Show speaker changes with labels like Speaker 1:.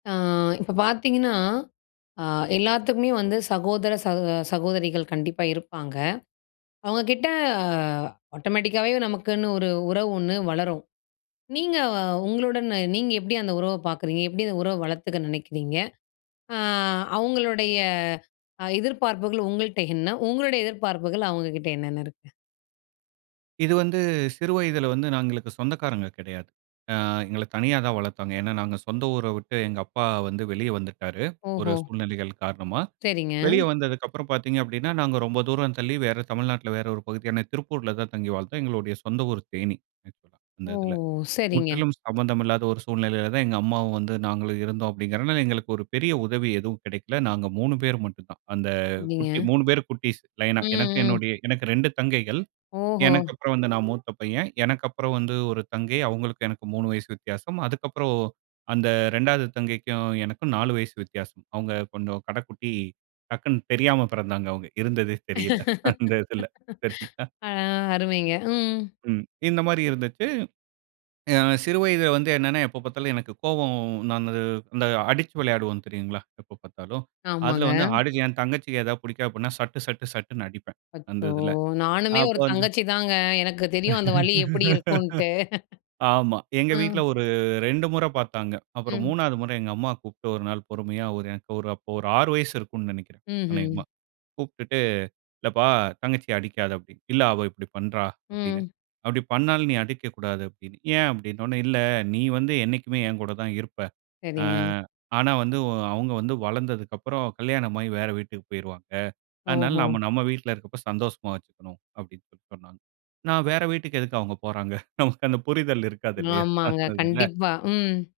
Speaker 1: ஆ. இப்ப பாத்திங்கன்னா அ எல்லாத்துக்குமே வந்து சகோதர சகோ அ சகோதரிகள் கண்டிப்பா இருப்பாங்க. அவங்க கிட்ட அ ஆட்டோமேட்டிக்காவே நமக்குன்னு ஒரு உறவு ஒண்ணு வளரும். நீங்க உங்களுடன் நீங்க எப்படி அந்த உறவ பாக்குறீங்க எப்படி அந்த உறவ வளத்துக்க நினைக்கிறீங்க? அ அவங்களுடைய எதிர்ப்பார்ப்புகள் உங்கள்ட்ட என்ன? உங்களுடைய எதிர்பார்ப்புகள் அவங்ககிட்ட என்னென்ன இருக்கு?
Speaker 2: இது வந்து சிறு வயதுல வந்து நாங்களுக்கு சொந்தக்காரங்க கெடையாது. அ எங்கள தனியா தான் வளத்தாங்க. ஏன்னா நாங்க சொந்த ஊர விட்டு எங்க அப்பா வந்து வெளிய வந்துட்டாரு ஒரு
Speaker 1: ஓஹோ!
Speaker 2: சூழ்நிலைகள் காரணமா.
Speaker 1: செரிங்க.
Speaker 2: வெளிய வந்ததுக்கு அப்புறம் பாத்தீங்க அப்டின்னா நாங்க ரொம்ப தூரம் தள்ளி வேற தமிழ்நாட்ல வேற ஒரு பகுதியான திருப்பூர்ல தான் தங்கி வாழ்ந்தோம். எங்களுடய சொந்த ஊரு தேனி. அந்த
Speaker 1: ஓ!
Speaker 2: இதில
Speaker 1: செரிங்க.
Speaker 2: முற்றிலும் சம்மந்தம் இல்லாத ஒரு சூழ்நிலைல தான் எங்க அம்மாவும் வந்து நாங்களும் இருந்தோம் அப்டிங்கறனால எங்களுக்கு ஒரு பெரிய உதவி எதுவும் கெடைக்ல. நாங்க 3 பேரு மட்டும் தான். அந்த குட்டி
Speaker 1: நீங்க.
Speaker 2: 3 பேரு குட்டீஸ், லைனா. எனக்கு
Speaker 1: ம்ம்.
Speaker 2: என்னுடய எனக்கு 2 தங்கைகள்.
Speaker 1: ஓஹோ!
Speaker 2: எனக்கு அப்புறம் வந்து நான் மூத்த பையன். எனக்கு அப்புறம் வந்து ஒரு தங்கை, அவங்களுக்கும் எனக்கும் 3 வயசு வித்யாசம். அதுக்கப்புறம் ஓ அந்த 2வது தங்கைக்கும் எனக்கும் 4 வயசு வித்யாசம். அவங்க கொஞ்சம் கடக்குட்டி டக்குனு தெரியாம பெறந்தாங்க அவங்க, இருந்ததே தெரியல. அந்த இதில சரிங்களா?
Speaker 1: ஆ, அருமைங்க. ம்.
Speaker 2: ம். இந்த மாரி இருந்துச்சு. அ சிறு வயதுல வந்து என்னன்னா எப்ப பாத்தாலும் எனக்கு கோவம் நானுது இந்த அடுச்சு வெளையாடுவோம் தெரியுங்களா? எப்ப பாத்தாலும். அதுல
Speaker 1: ஆமாங்க.
Speaker 2: வந்து ஆடுக என் தங்கச்சிக்கு ஏதா புடிக்கா அப்புட்னா சட்டு, சட்டு, சட்டுன்னு அடிப்பேன். அந்த
Speaker 1: அச்சோ!
Speaker 2: இதில.
Speaker 1: நானுமே
Speaker 2: அப்ப
Speaker 1: ஒரு
Speaker 2: வந்து
Speaker 1: தங்கச்சி தாங்க. எனக்கு தெரியும் அந்த வலி எப்படி இருக்கும்ட்டு.
Speaker 2: ஆமா. எங்க
Speaker 1: ம்.
Speaker 2: வீட்ல ஒரு 2முற பாத்தாங்க. அப்புறம்
Speaker 1: ம்.
Speaker 2: 3வது முற எங்க அம்மா கூப்ட்டு ஒரு நாள் பொறுமயா, ஒரு எ ஒரு அப் ஒரு 6 வயசு இருக்கும்ன்னு நேனைக்கறேன்
Speaker 1: ம்ஹ்ம்.
Speaker 2: அனேகமா. கூப்ட்டுட்டு "இல்லப்பா தங்கச்சிய அடிக்காதே" அப்டி, இல்ல "அவ இப்டி பண்றா" அப்டின.
Speaker 1: ம்.
Speaker 2: "அப்டி பண்ணாலும் நீ அடிக்கக்கூடாது", அப்டின்னு. "ஏன்?" அப்டினோனே, "இல்ல நீ வந்து என்னைக்குமே என் கூட தான் இருப்ப. ஆ
Speaker 1: சரிங்க.
Speaker 2: ஆனா வந்து ஒ அவங்க வந்து வளந்ததற்கு அப்பறம் கல்யாணமாகி வேற வீட்டிக்கு போயிருவாங்க அதனால
Speaker 1: ஓஹோ!
Speaker 2: நாம நம்ம வீட்ல இருக்கப்ப சந்தோஷமா வெச்சுக்கணும்" அப்டின்னு சொல்லி சொன்னாங்க. நான் "வேற வீட்டிற்கு எதுக்கு அவங்க போறாங்க?" நமக்கு அந்த புரிதல் இருக்காது இல்லயா?
Speaker 1: ஆமாங்க,
Speaker 2: அந்ததுல.
Speaker 1: கண்டிப்பா. ம்.